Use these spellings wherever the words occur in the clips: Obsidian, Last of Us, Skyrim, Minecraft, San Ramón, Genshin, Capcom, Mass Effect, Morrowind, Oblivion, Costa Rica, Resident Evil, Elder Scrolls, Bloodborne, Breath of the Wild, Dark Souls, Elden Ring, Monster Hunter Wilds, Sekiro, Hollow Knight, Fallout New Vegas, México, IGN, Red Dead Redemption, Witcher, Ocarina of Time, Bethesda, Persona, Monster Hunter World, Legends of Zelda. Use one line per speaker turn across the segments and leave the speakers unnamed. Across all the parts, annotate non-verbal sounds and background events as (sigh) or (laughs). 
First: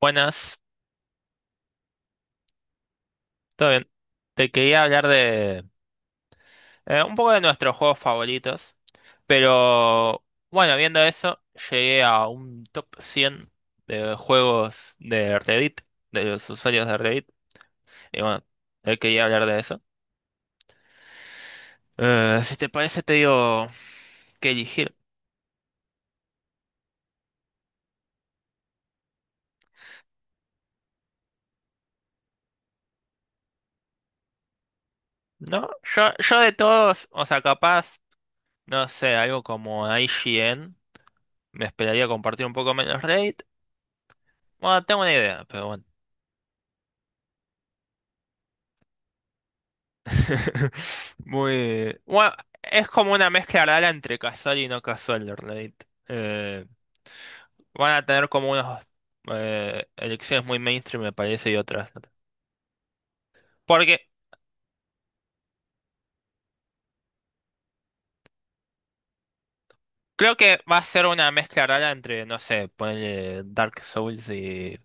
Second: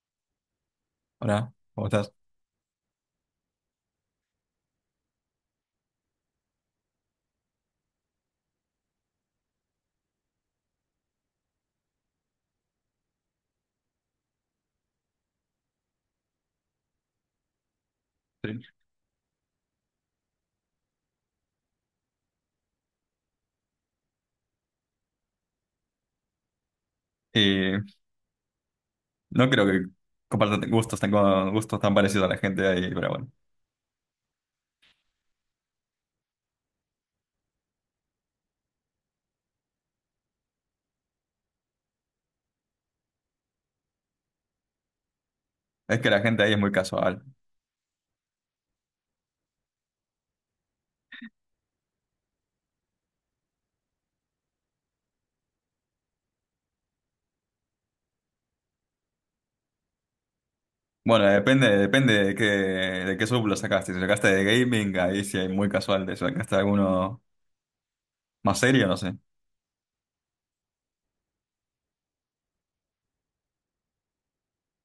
Buenas,
Hola, ¿cómo estás?
todo bien. Te quería hablar de un poco de nuestros juegos favoritos, pero bueno, viendo eso, llegué a un top 100 de juegos de Reddit, de los usuarios de Reddit, y bueno,
Sí.
te quería hablar de eso. Si te parece, te digo que elegir,
Eh, no creo que compartan con gustos tan parecidos a la gente ahí, pero bueno.
¿no? Yo de todos, o sea, capaz, no sé, algo como I G N me esperaría compartir un poco menos Reddit. Bueno, tengo una idea, pero bueno.
Es que la gente ahí es muy casual.
(laughs) Muy. Bueno, es como una mezcla rara entre casual y no casual, de Reddit. Van a tener como unas elecciones muy mainstream, me
Bueno,
parece, y otras. No.
depende de de qué sub lo sacaste.
Porque
Si sacaste de gaming, ahí sí hay muy casual. Si sacaste alguno más serio, no sé.
creo que va a ser una mezcla rara entre, no sé, ponerle Dark Souls y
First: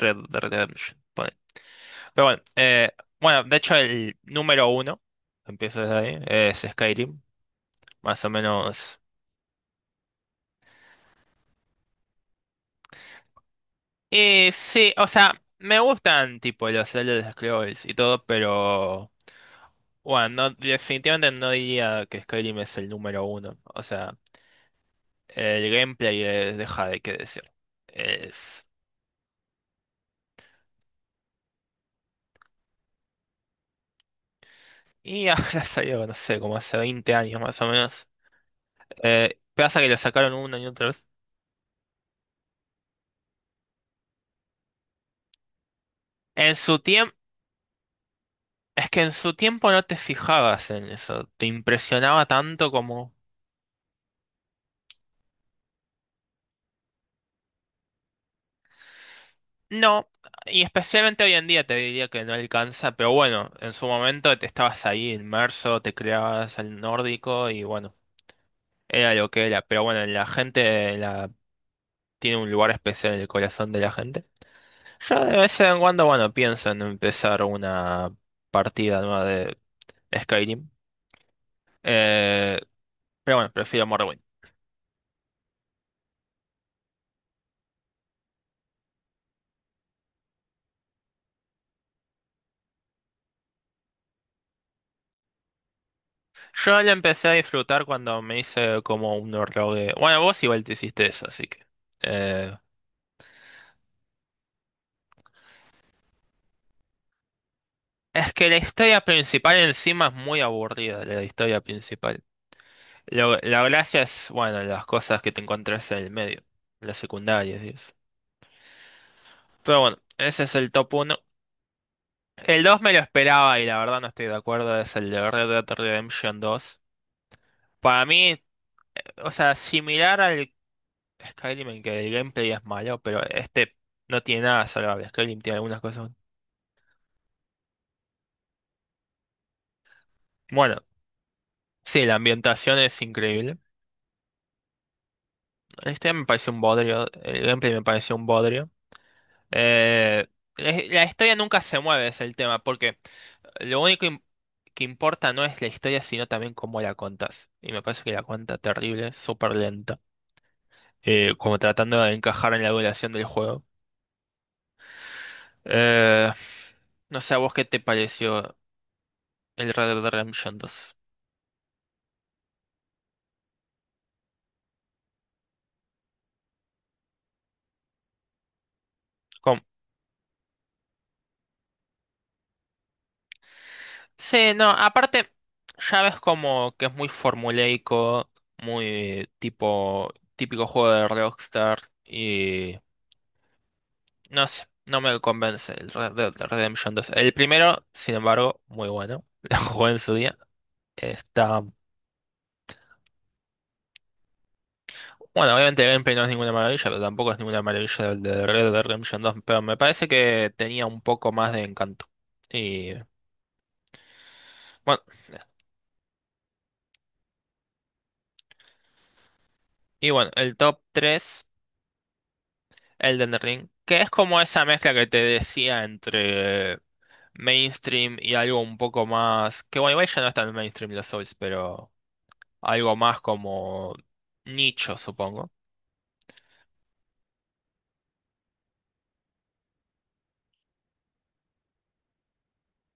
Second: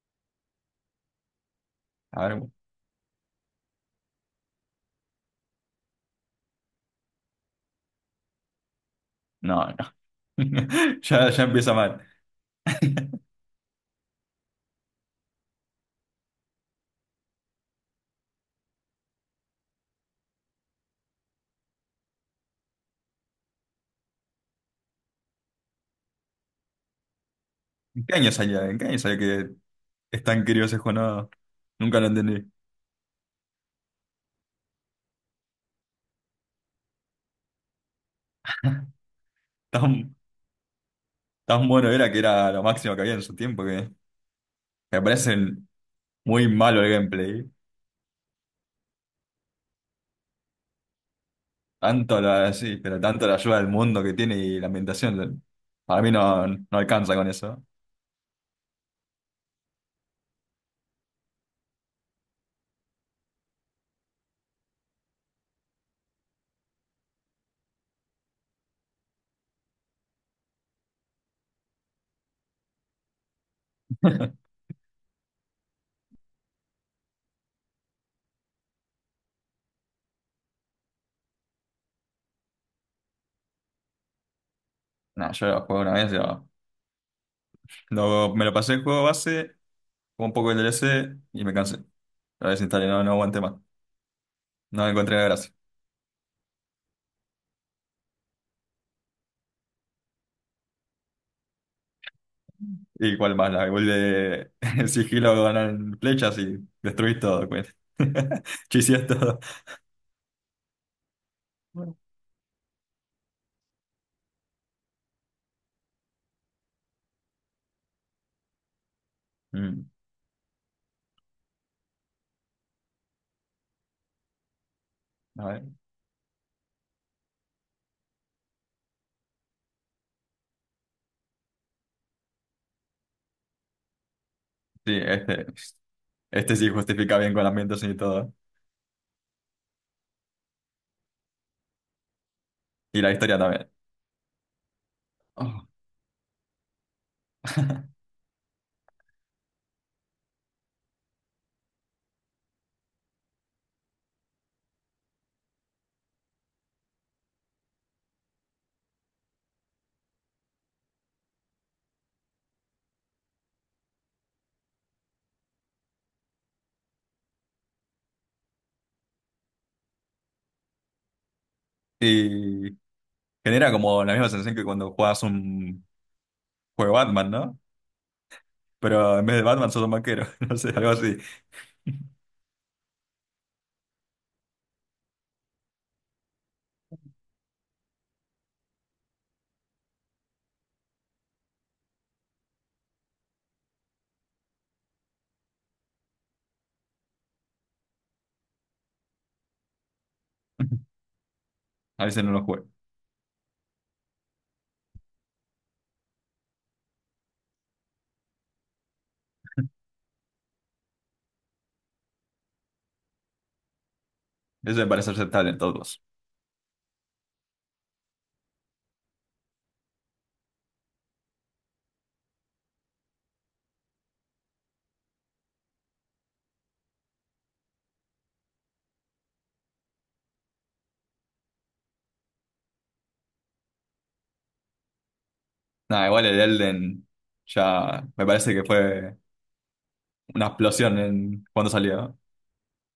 Red Dead Redemption. Ponele.
A
Pero
ver,
bueno,
bueno.
bueno, de hecho, el número uno, empiezo desde ahí, es Skyrim, más o menos.
No, no. (laughs) Ya empieza mal.
Y sí, o sea, me gustan tipo los Elder Scrolls y todo, pero. Bueno, definitivamente no diría que Skyrim es el número uno. O sea, el gameplay deja de qué decir.
¿En qué año salió?
Es.
¿En qué año salió que es tan querido ese juego? No, nunca lo entendí.
Y (laughs) ahora salió, no sé, como hace 20 años más o menos. Pasa que lo
Tan,
sacaron una y otra vez.
Tan bueno era que era lo máximo que había en su tiempo que me parece muy
En su
malo el
tiempo,
gameplay.
es que en su tiempo no te fijabas en eso. Te impresionaba tanto
Sí, pero
como.
tanto la ayuda del mundo que tiene y la ambientación, para mí no, no alcanza con eso.
No, y especialmente hoy en día te diría que no alcanza, pero bueno, en su momento te estabas ahí inmerso, te creabas el nórdico y bueno. Era lo que era, pero bueno, la gente tiene un lugar especial en el corazón de la gente.
(laughs)
Yo de vez en cuando, bueno, pienso en empezar una partida nueva de Skyrim. Eh, pero bueno, prefiero Morrowind.
No, yo lo jugué una vez, yo, lo- me lo pasé el juego base, con un poco el DLC y me cansé. Lo desinstalé, no, no aguanté más. No le encontré la gracia.
Yo la empecé a disfrutar cuando me hice como un rogue. Bueno, vos igual te hiciste eso, así que. eh,
¿Y cuál más? La el de (laughs) el sigilo ganan flechas y destruís todo, pues. (laughs)
es que la historia
Chiseás todo.
principal encima es muy aburrida, la historia principal. La gracia es, bueno, las cosas que te encontrás en el medio, las secundarias y eso. Pero
Mm,
bueno, ese es el top uno. El 2 me lo esperaba y la verdad no estoy de acuerdo, es el de
a
Red
ver.
Dead Redemption 2. Para mí, o sea, similar al Skyrim en que el gameplay es malo, pero este no tiene nada
Sí,
salvable. Skyrim tiene algunas cosas.
este sí justifica bien con la ambientación y todo.
Bueno, sí, la ambientación es
Y la historia
increíble.
también. Oh.
Este me parece un bodrio, el gameplay me
(laughs)
pareció un bodrio. Eh, la la historia nunca se mueve, es el tema, porque lo único que importa no es la historia, sino también cómo la contas. Y me parece que la cuenta terrible, súper lenta. Como tratando de encajar en la evaluación del juego. Eh, no sé, ¿a vos qué te pareció el Red Dead Redemption 2?
Y Genera como la misma sensación que cuando juegas un juego Batman, ¿no? Pero en vez de
¿Cómo?
Batman sos un banquero, (laughs) no sé, algo así. (laughs)
Sí, no, aparte, ya ves como que es muy formulaico, muy tipo típico juego de Rockstar y no sé, no me convence el Red Dead Redemption 2. El primero, sin embargo, muy bueno, (laughs) lo jugué en su día, está.
A veces no lo juego.
Bueno, obviamente el gameplay no es ninguna maravilla, pero tampoco es ninguna maravilla el de Red Dead Redemption dos, pero me parece que tenía un poco más de encanto. Y
Eso me
bueno,
parece aceptable en todos.
y bueno, el top 3, Elden Ring, que es como esa mezcla que te decía entre mainstream y algo un poco más, que bueno, igual ya no es tan mainstream los Souls, pero algo más como nicho, supongo.
Nada, igual el Elden ya me parece que fue una explosión en cuando salió.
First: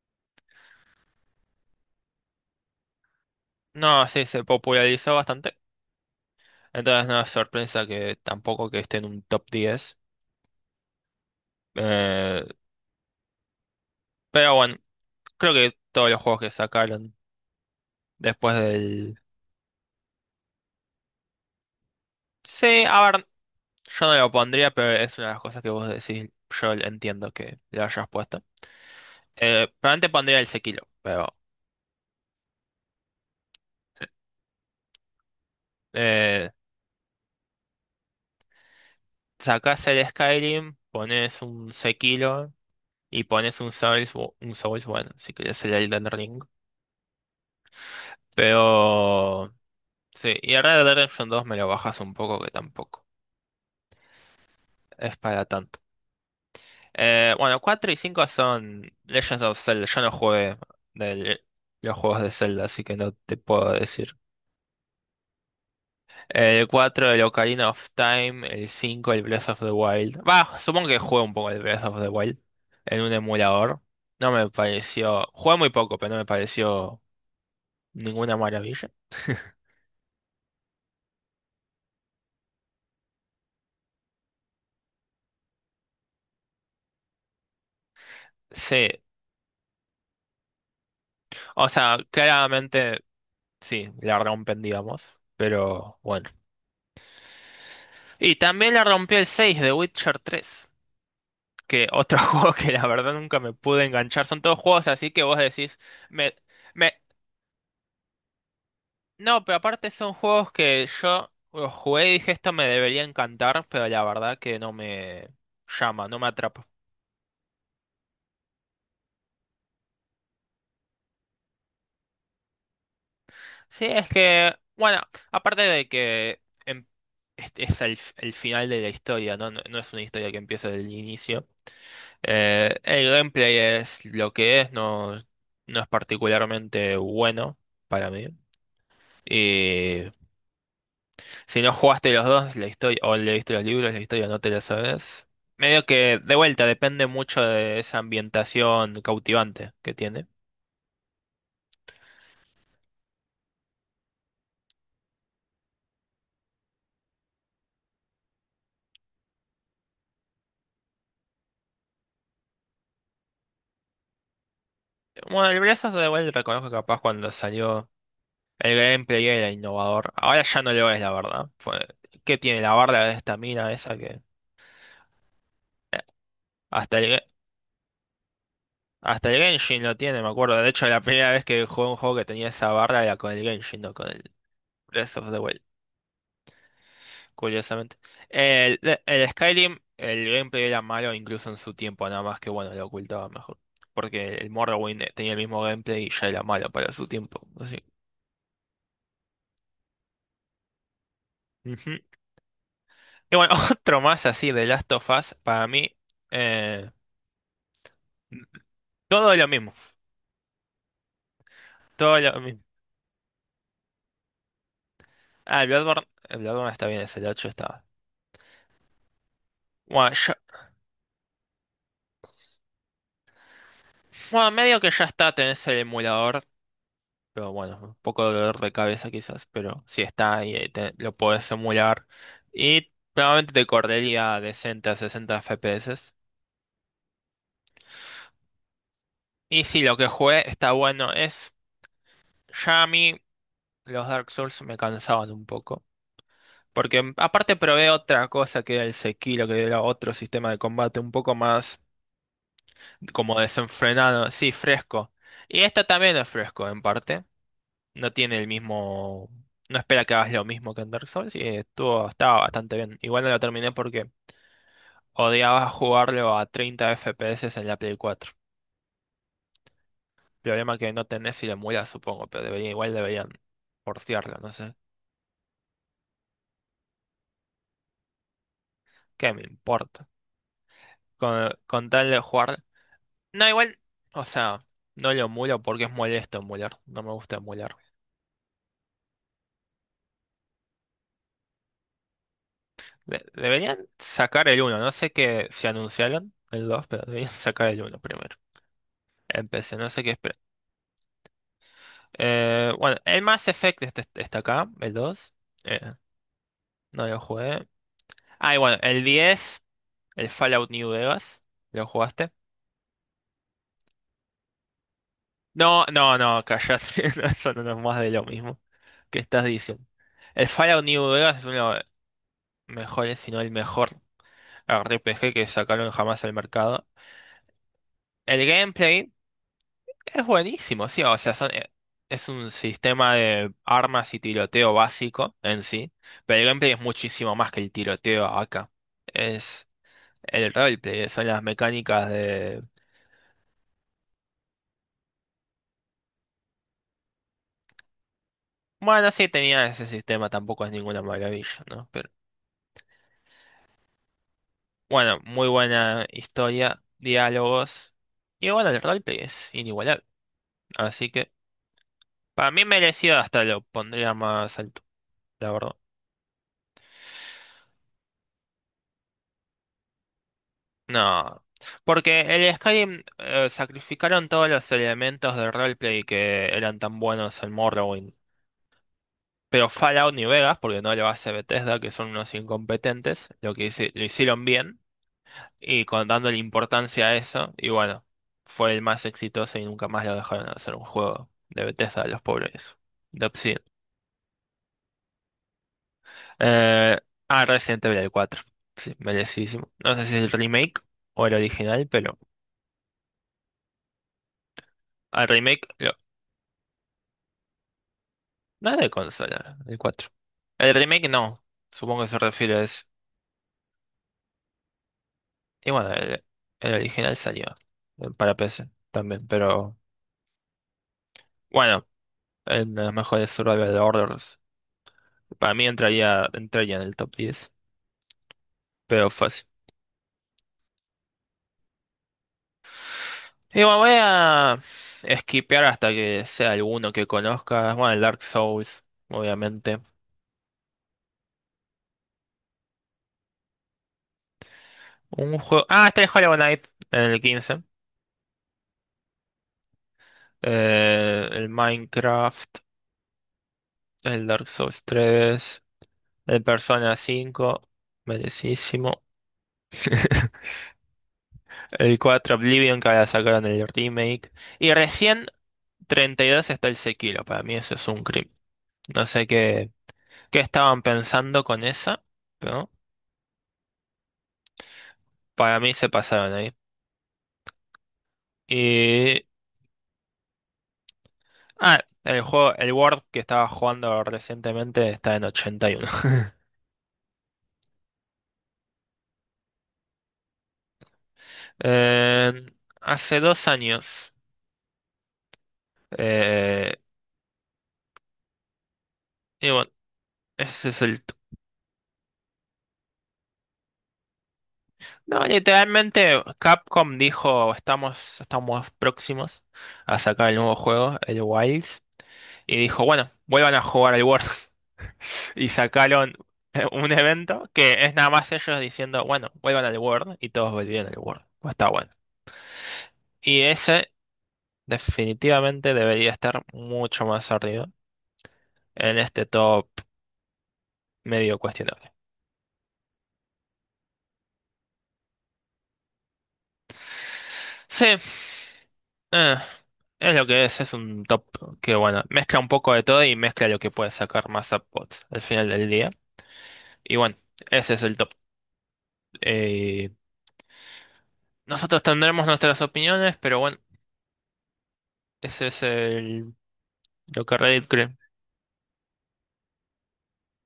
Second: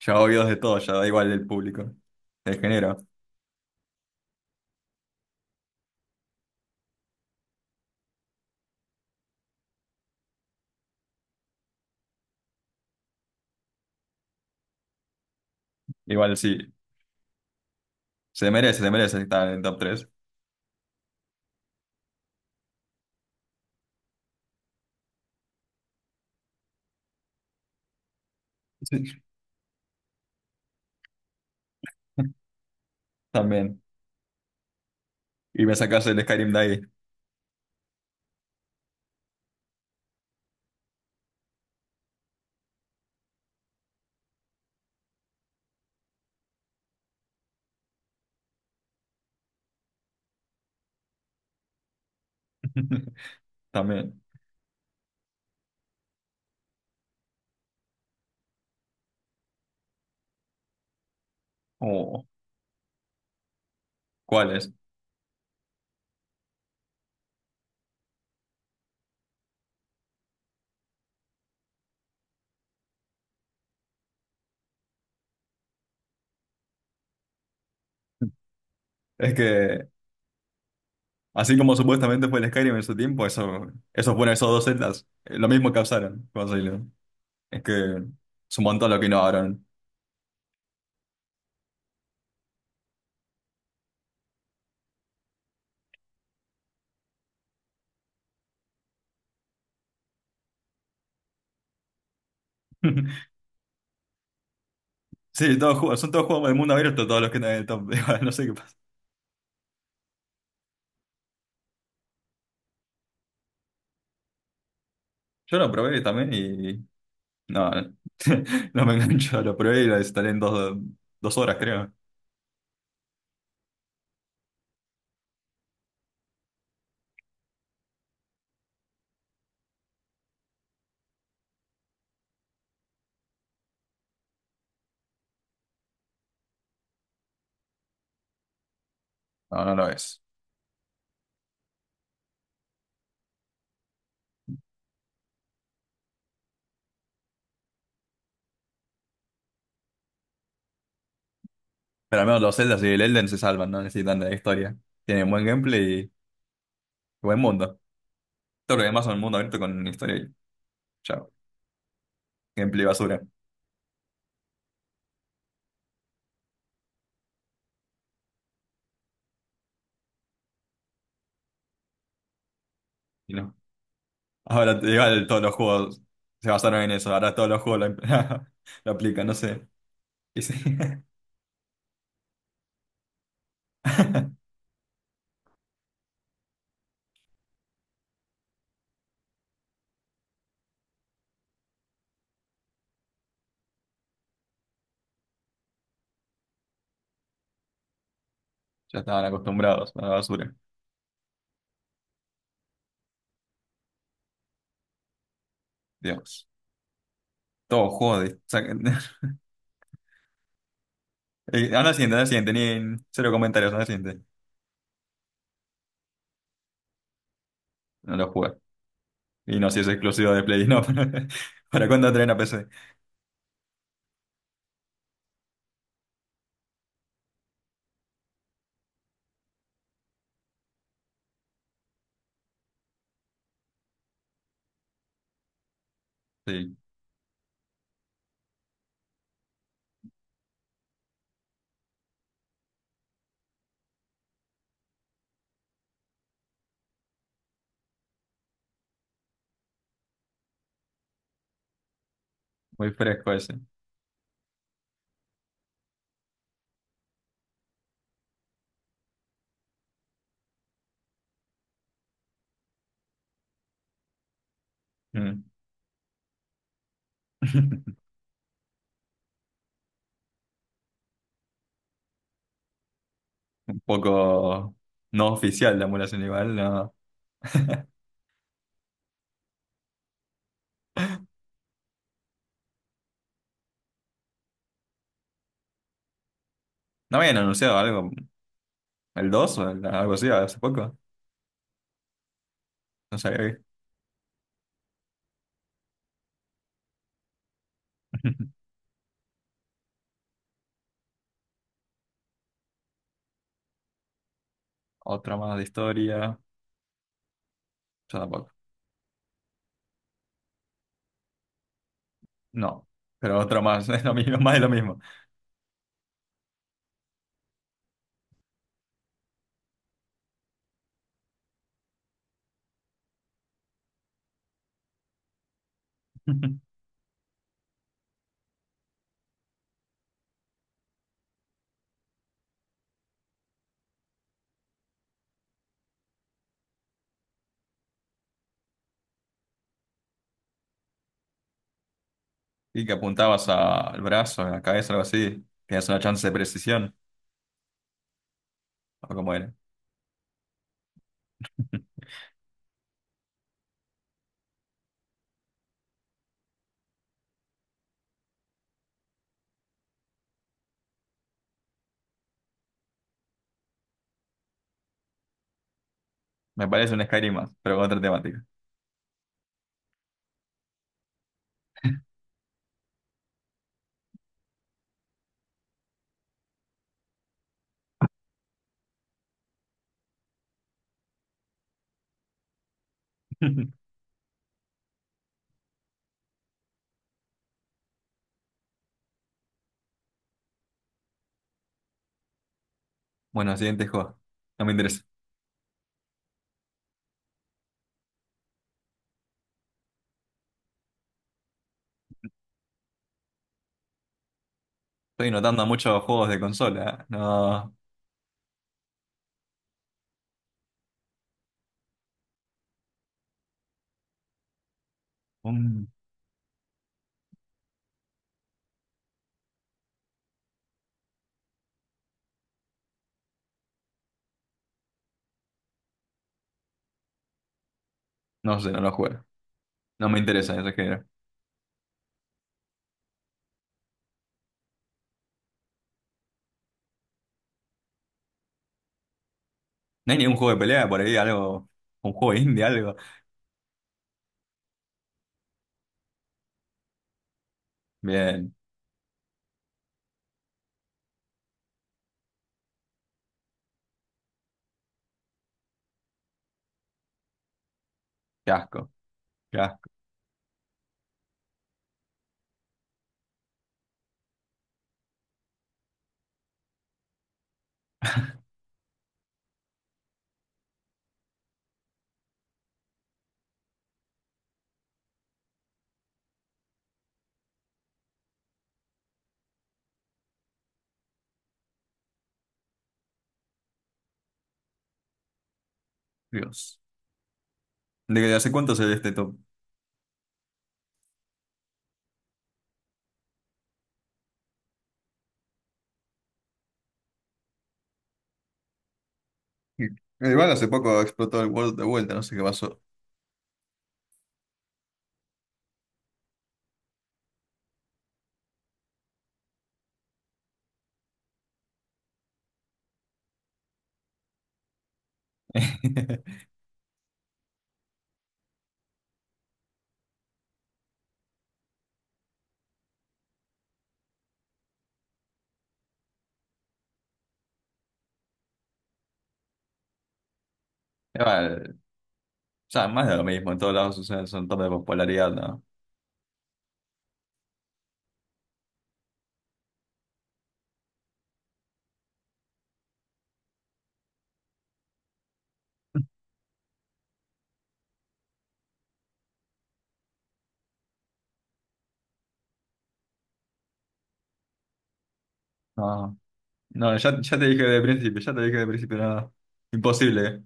Ya oídos de todo, ya da igual el público. El género.
No, sí, se popularizó bastante, entonces no es sorpresa que tampoco que esté en un top 10. Eh, pero bueno. Creo que todos los
Igual
juegos que
sí,
sacaron después
se merece
del.
estar en el top tres.
Sí, a ver, yo no lo pondría, pero es una de las cosas que vos decís, yo entiendo que lo hayas puesto.
Sí.
Probablemente pondría el Sekiro, pero.
(laughs) También. Y me sacas el Skyrim
Eh,
de ahí.
sacás el Skyrim, pones un Sekiro y pones un Souls, bueno, si querés el Elden Ring. Pero. Sí, y el Red Dead Redemption 2 me lo bajas un poco que tampoco
(laughs) También.
es para tanto. Bueno, 4 y 5 son Legends of Zelda. Yo no jugué del- los juegos
Oh,
de Zelda, así que no te puedo decir.
¿cuál es?
El 4, el Ocarina of Time. El 5, el Breath of the Wild. Va, supongo que jugué un poco el Breath of the Wild en un emulador. No me pareció. Jugué muy poco, pero no me pareció ninguna maravilla.
Es que así como supuestamente fue el Skyrim en su tiempo, eso fueron esos dos celdas. Lo mismo causaron. Es que es un
Sí,
montón lo que innovaron.
o sea, claramente sí, la rompen, digamos. Pero bueno. Y también la rompió el 6 de Witcher tres. Que otro (laughs) juego que la verdad
(laughs)
nunca me pude enganchar. Son todos juegos así que vos
Sí,
decís,
son todos
me,
juegos del mundo
me,
abierto, todos los que están en el top. (laughs) No sé qué pasa.
no, pero aparte son juegos que yo los jugué y dije esto me debería encantar, pero la verdad que no me
Yo lo probé
llama, no me
también
atrapa.
y. No, no (laughs) no me engancho. Lo probé y lo instalé en dos horas, creo.
Sí, es que, bueno, aparte de que es el final de la historia, ¿no? No, no es una historia que empieza del inicio. El gameplay es lo que es, no, no es particularmente bueno para mí.
No, no lo es.
Si no jugaste los dos, la historia, o leíste los libros, la historia no te la sabes. Medio que, de vuelta, depende mucho de esa ambientación cautivante que tiene.
Pero al menos los Zeldas y el Elden se salvan, no necesitan de la historia. Tienen buen gameplay y buen mundo. Todo lo demás son mundo abierto con historia y chao. Gameplay basura.
Bueno, el Breath of the Wild reconozco que capaz cuando salió el gameplay era innovador. Ahora ya no lo es, la verdad. ¿Qué tiene la barra de
Y
esta
no.
mina esa que
Ahora igual todos los
eh,
juegos se basaron en
hasta el,
eso,
Ge-
ahora todos los juegos impl- (laughs) lo aplican,
hasta
no
el
sé.
Genshin lo tiene? Me
Y sí.
acuerdo. De hecho, la primera vez que jugué un juego que tenía esa barra era con el Genshin, no con el
(laughs)
Breath of the Wild. Curiosamente. El, el Skyrim, el gameplay era malo incluso en su tiempo, nada más que bueno, lo ocultaba mejor. Porque el Morrowind tenía el mismo gameplay y ya era malo para su tiempo. Así.
Ya estaban acostumbrados a la basura.
Ujú. Y bueno, (laughs) otro más así de Last of Us, para mí,
Dios.
eh,
Todo juego de... saquen- (laughs)
todo lo mismo,
Anda al siguiente,
todo
anda al
lo
siguiente,
mismo.
ni cero comentarios, anda al siguiente.
Ah, el Bloodborne está bien, es el 8 está.
No lo jugué. Y no sé si es
Bueno,
exclusivo
ya-
de Play, no. (laughs) Para cuándo traen a PC?
bueno, medio que ya está, tenés el emulador. Pero bueno, un poco de dolor de cabeza quizás, pero si está y lo puedes emular. Y probablemente te correría decente a 60 FPS.
Sí,
Y si lo que jugué está bueno, es. Ya a mí los Dark Souls me cansaban un poco. Porque aparte probé otra cosa que era el Sekiro, que era otro sistema de combate un poco más
muy fresco
como
ese.
desenfrenado, sí, fresco. Y esta también es fresco en parte. No tiene el mismo. No espera que hagas lo mismo que en Dark Souls y estaba bastante bien. Igual no lo terminé porque
Mm.
odiaba jugarlo a 30 FPS en la Play
(laughs)
4. Problema que no tenés si lo emulas, supongo, pero debería, igual deberían
Un
portearlo, no sé.
poco no oficial la emulación igual, no.
¿Qué me importa? Con tal de jugar. No, igual, o sea, no lo emulo porque es molesto emular. No me
No habían
gusta emular.
anunciado algo, el 2 o el- algo así hace poco. No sabía.
Deberían sacar el uno no sé qué, si anunciaron el 2 pero deberían sacar el uno primero.
(laughs)
Empecé, no sé qué esperar. Bueno, el Mass Effect está acá, el dos.
¿Otra más de
Eh,
historia, o
no lo jugué.
tampoco?
Ah, y bueno, el 10 el Fallout New Vegas. ¿Lo jugaste?
No, pero otra más, (laughs) es lo mismo, más de lo mismo.
No, no, no, callate. (laughs) No, Eso no es más de lo mismo. ¿Qué estás diciendo? El Fallout New Vegas es uno de los mejores, si no el mejor RPG que sacaron jamás al
(laughs)
mercado. El gameplay es buenísimo, sí. O sea, es un sistema de armas y tiroteo básico en sí. Pero el gameplay es muchísimo más que el tiroteo acá. Es. El roleplay son las mecánicas de.
Y que apuntabas al brazo, a la cabeza, algo así, tienes una chance de precisión, o
Bueno, sí
como era.
tenía ese sistema, tampoco es ninguna maravilla, ¿no? Pero bueno, muy buena historia, diálogos. Y bueno, el roleplay es inigualable. Así que para mí merecido hasta lo pondría más alto, la verdad.
Me parece un Skyrim más, pero con otra temática.
No. Porque el Skyrim sacrificaron todos los elementos del roleplay que eran tan buenos en Morrowind. Pero Fallout ni Vegas, porque no lo hace Bethesda, que son unos incompetentes,
(laughs)
lo hicieron bien. Y con dándole importancia a eso, y bueno, fue el más exitoso y nunca más lo dejaron hacer un juego de Bethesda de los pobres, de
Bueno,
Obsidian.
siguiente juego, no me interesa.
Eh, Resident Evil 4, sí, merecidísimo. No sé si es el remake o el original, pero al
Estoy notando
remake,
muchos juegos de consola, ¿eh? No,
no es de consola, el 4. El remake no, supongo que se refiere es, y
mm,
bueno, el original salió para PC también, pero bueno, en los mejores survival horrors, para mí entraría en el top 10,
no sé, no los
pero
juego,
fácil.
no me interesa ese género.
Y bueno, voy a skipear hasta que sea alguno que conozcas. Bueno, el Dark Souls, obviamente.
No hay ningún juego de pelea por ahí, algo, un juego indie, algo.
Un juego. Ah, está el Hollow Knight en el quince.
Bien,
El Minecraft. El Dark Souls tres. El Persona cinco.
qué asco,
Merecidísimo.
qué asco,
(laughs) El 4 Oblivion que ahora sacaron el remake. Y recién 32 está el Sekiro. Para mí eso es un crimen. No sé qué estaban pensando con esa, pero para mí se pasaron ahí. Ah, el juego, el Word que estaba jugando recientemente está en 81. (laughs)
Dios. ¿De hace cuánto se ve este top?
Eh, hace 2 años. eh, y bueno,
Sí. Igual hace
ese es
poco
el.
explotó el World de vuelta, no sé qué pasó.
No, literalmente Capcom dijo, estamos próximos a sacar el nuevo juego, el Wilds. Y dijo, bueno, vuelvan a jugar al Word. (laughs) Y sacaron
(laughs)
un evento que es nada más ellos diciendo, bueno, vuelvan al Word. Y todos volvieron al Word. Pues está bueno. Y ese definitivamente debería estar mucho más arriba en este top medio
Igual,
cuestionable.
ya más de lo mismo, en todos lados son top de popularidad, ¿no?
Sí, eh, es lo que es un top que, bueno, mezcla un poco de todo y mezcla lo que puede sacar más upvotes al final del día. Y bueno, ese es el top. Eh, nosotros tendremos nuestras opiniones, pero bueno, ese es
No,
el,
no,
lo que
ya te dije
Reddit
de
cree.
principio, ya te dije de principio, nada. Imposible.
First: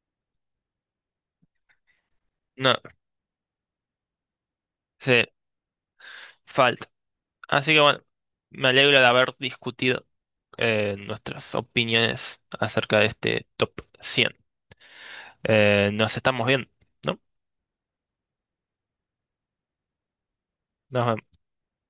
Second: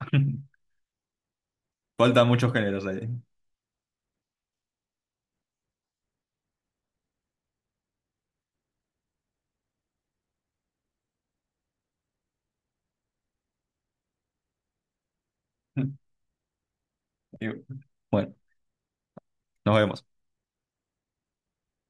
(laughs) Faltan muchos
No,
géneros ahí.
sí, falta. Así que bueno, me alegro de haber discutido nuestras opiniones acerca de este top 100. eh,
(laughs)
nos estamos viendo, ¿no?
Y bueno, nos vemos.
Nos vemos.